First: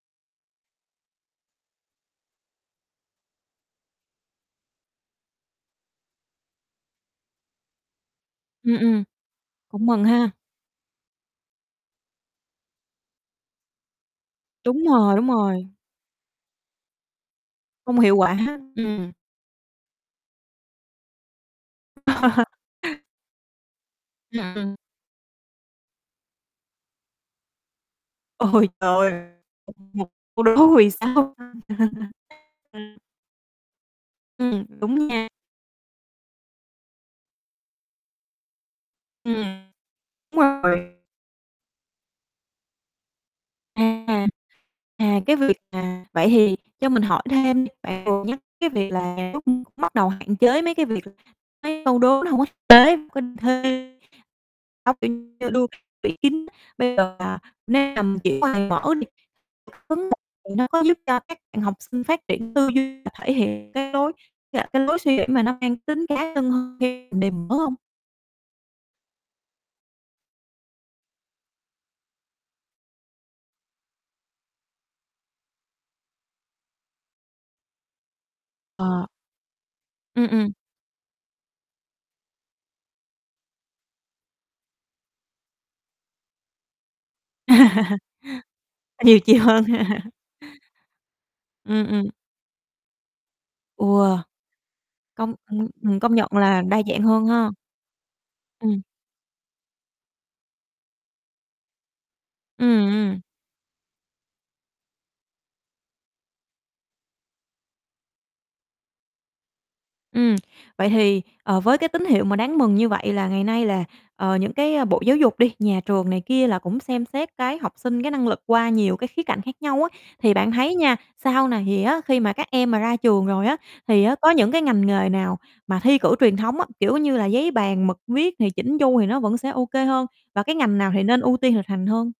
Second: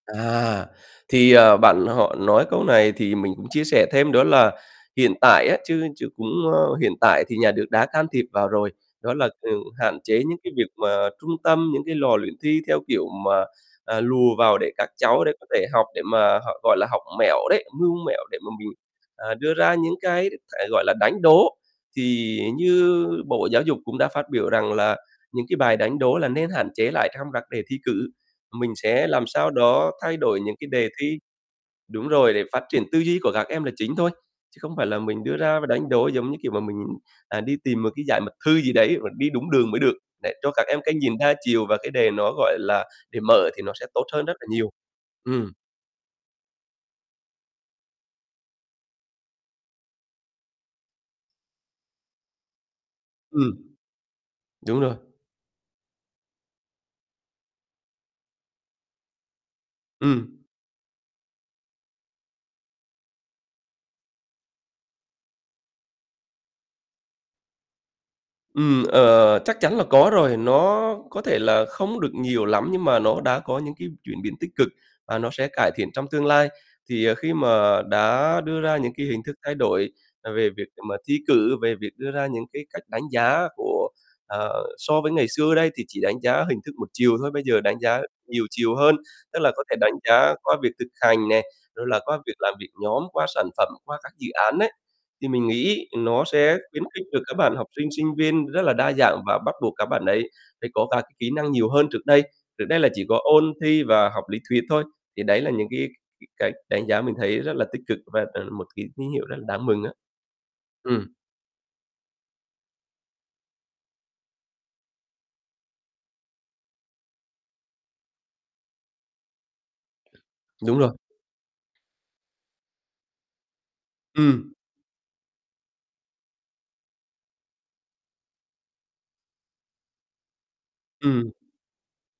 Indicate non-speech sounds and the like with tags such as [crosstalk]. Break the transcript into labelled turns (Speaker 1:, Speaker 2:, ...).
Speaker 1: À, thì, ờ, bạn họ nói câu này thì mình cũng chia sẻ thêm, đó là hiện tại á chứ chứ cũng ơ, hiện tại thì nhà nước đã can thiệp vào rồi.
Speaker 2: Ừm, ừm,
Speaker 1: Đó là ừ,
Speaker 2: cũng
Speaker 1: hạn
Speaker 2: mừng
Speaker 1: chế
Speaker 2: ha.
Speaker 1: những cái việc mà trung tâm, những cái lò luyện thi, theo kiểu mà, à, lùa vào để
Speaker 2: Đúng
Speaker 1: các
Speaker 2: rồi,
Speaker 1: cháu
Speaker 2: đúng
Speaker 1: để có thể
Speaker 2: rồi.
Speaker 1: học để mà họ, gọi là, học mẹo đấy, mưu
Speaker 2: Không hiệu
Speaker 1: mẹo
Speaker 2: quả,
Speaker 1: để mà mình,
Speaker 2: ừm.
Speaker 1: à, đưa ra những cái hiện tại, gọi là, đánh đố. Thì
Speaker 2: [laughs]
Speaker 1: như Bộ Giáo Dục cũng đã phát biểu rằng
Speaker 2: [unintelligible]
Speaker 1: là những cái bài đánh đố là nên hạn chế lại trong các đề thi cử,
Speaker 2: Ôi
Speaker 1: mình
Speaker 2: trời
Speaker 1: sẽ làm
Speaker 2: ơi,
Speaker 1: sao đó
Speaker 2: một
Speaker 1: thay đổi
Speaker 2: câu
Speaker 1: những cái
Speaker 2: đố vì
Speaker 1: đề thi
Speaker 2: sao
Speaker 1: đúng rồi, để
Speaker 2: [unintelligible]
Speaker 1: phát triển tư
Speaker 2: [laughs]
Speaker 1: duy của các em là chính thôi. Chứ
Speaker 2: Ừm,
Speaker 1: không phải
Speaker 2: đúng
Speaker 1: là mình
Speaker 2: nha.
Speaker 1: đưa ra và đánh đố, giống như kiểu, mà mình, à, đi tìm một cái giải mật thư gì đấy và đi đúng đường
Speaker 2: Ừm.
Speaker 1: mới được, để
Speaker 2: Đúng
Speaker 1: cho các em
Speaker 2: rồi.
Speaker 1: cái nhìn đa chiều và cái đề nó, gọi là, đề mở thì nó sẽ tốt hơn
Speaker 2: À,
Speaker 1: rất là nhiều.
Speaker 2: à, cái
Speaker 1: Ừm.
Speaker 2: việc à, vậy thì cho mình hỏi thêm đi, bạn vừa nhắc cái việc là lúc cũng bắt đầu hạn chế mấy cái việc mấy câu đố nó hông có thực tế
Speaker 1: Ừm. Đúng rồi.
Speaker 2: [unintelligible] bây giờ mà, nếu mà mình chuyển qua đề mở đi [unintelligible]
Speaker 1: Ừm.
Speaker 2: thì nó có giúp cho các bạn học sinh phát triển tư duy và thể hiện cái lối, à, cái lối suy nghĩ mà nó mang tính cá nhân hơn khi đề mở hông?
Speaker 1: Ừm, ờ, ờ, ờ, chắc chắn là có rồi, nó có thể là không được nhiều lắm, nhưng mà nó đã có những cái chuyển biến tích cực, và nó sẽ cải thiện trong tương lai. Thì, à, khi mà đã đưa ra những
Speaker 2: Ờ.
Speaker 1: cái hình thức thay đổi
Speaker 2: Ừm,
Speaker 1: là về
Speaker 2: ừm.
Speaker 1: việc [unintelligible] mà thi cử, về việc đưa ra những cái cách đánh giá của ờ, so với ngày xưa đây, thì chỉ đánh giá hình thức một chiều thôi, bây giờ đánh
Speaker 2: [laughs]
Speaker 1: giá nhiều chiều hơn.
Speaker 2: À, nhiều chì
Speaker 1: Tức là có
Speaker 2: hơn.
Speaker 1: thể đánh
Speaker 2: [laughs]
Speaker 1: giá qua việc thực hành nè,
Speaker 2: Ừm,
Speaker 1: rồi là
Speaker 2: ừm.
Speaker 1: qua việc làm việc nhóm, qua sản phẩm,
Speaker 2: Ừ.
Speaker 1: qua các dự án ấy, thì
Speaker 2: Công
Speaker 1: mình
Speaker 2: ừm,
Speaker 1: nghĩ
Speaker 2: ừm, công
Speaker 1: nó
Speaker 2: nhận
Speaker 1: sẽ
Speaker 2: là đa
Speaker 1: khuyến
Speaker 2: dạng
Speaker 1: khích được
Speaker 2: hơn
Speaker 1: các
Speaker 2: ha.
Speaker 1: bạn học sinh, sinh viên rất là
Speaker 2: Ừm.
Speaker 1: đa dạng, và bắt buộc các bạn ấy phải có các kỹ năng nhiều hơn trước đây, trước đây
Speaker 2: Ừm,
Speaker 1: là chỉ có
Speaker 2: ừm.
Speaker 1: ôn thi và học lý thuyết thôi. Thì đấy là những cái [unintelligible] cái đánh giá mình thấy rất là tích cực và đó là một cái tín hiệu rất là đáng mừng á.
Speaker 2: Ừm, vậy
Speaker 1: Ừm.
Speaker 2: thì, ờ, với cái tín hiệu mà đáng mừng như vậy là ngày nay là, ờ, những cái, ơ, Bộ Giáo Dục đi, nhà trường này kia là cũng xem xét cái học sinh, cái năng lực qua nhiều cái khía cạnh khác nhau á, thì bạn thấy
Speaker 1: Đúng rồi.
Speaker 2: nha, sau này thì á khi mà các em mà ra trường rồi á, thì á có những
Speaker 1: Ừm.
Speaker 2: cái ngành nghề nào mà thi cử truyền thống á, kiểu như là, giấy, bàn, mực, viết này, chỉn chu này, thì nó vẫn sẽ ô kê hơn, và cái ngành nào thì nên
Speaker 1: Ừm.
Speaker 2: ưu tiên thực hành hơn?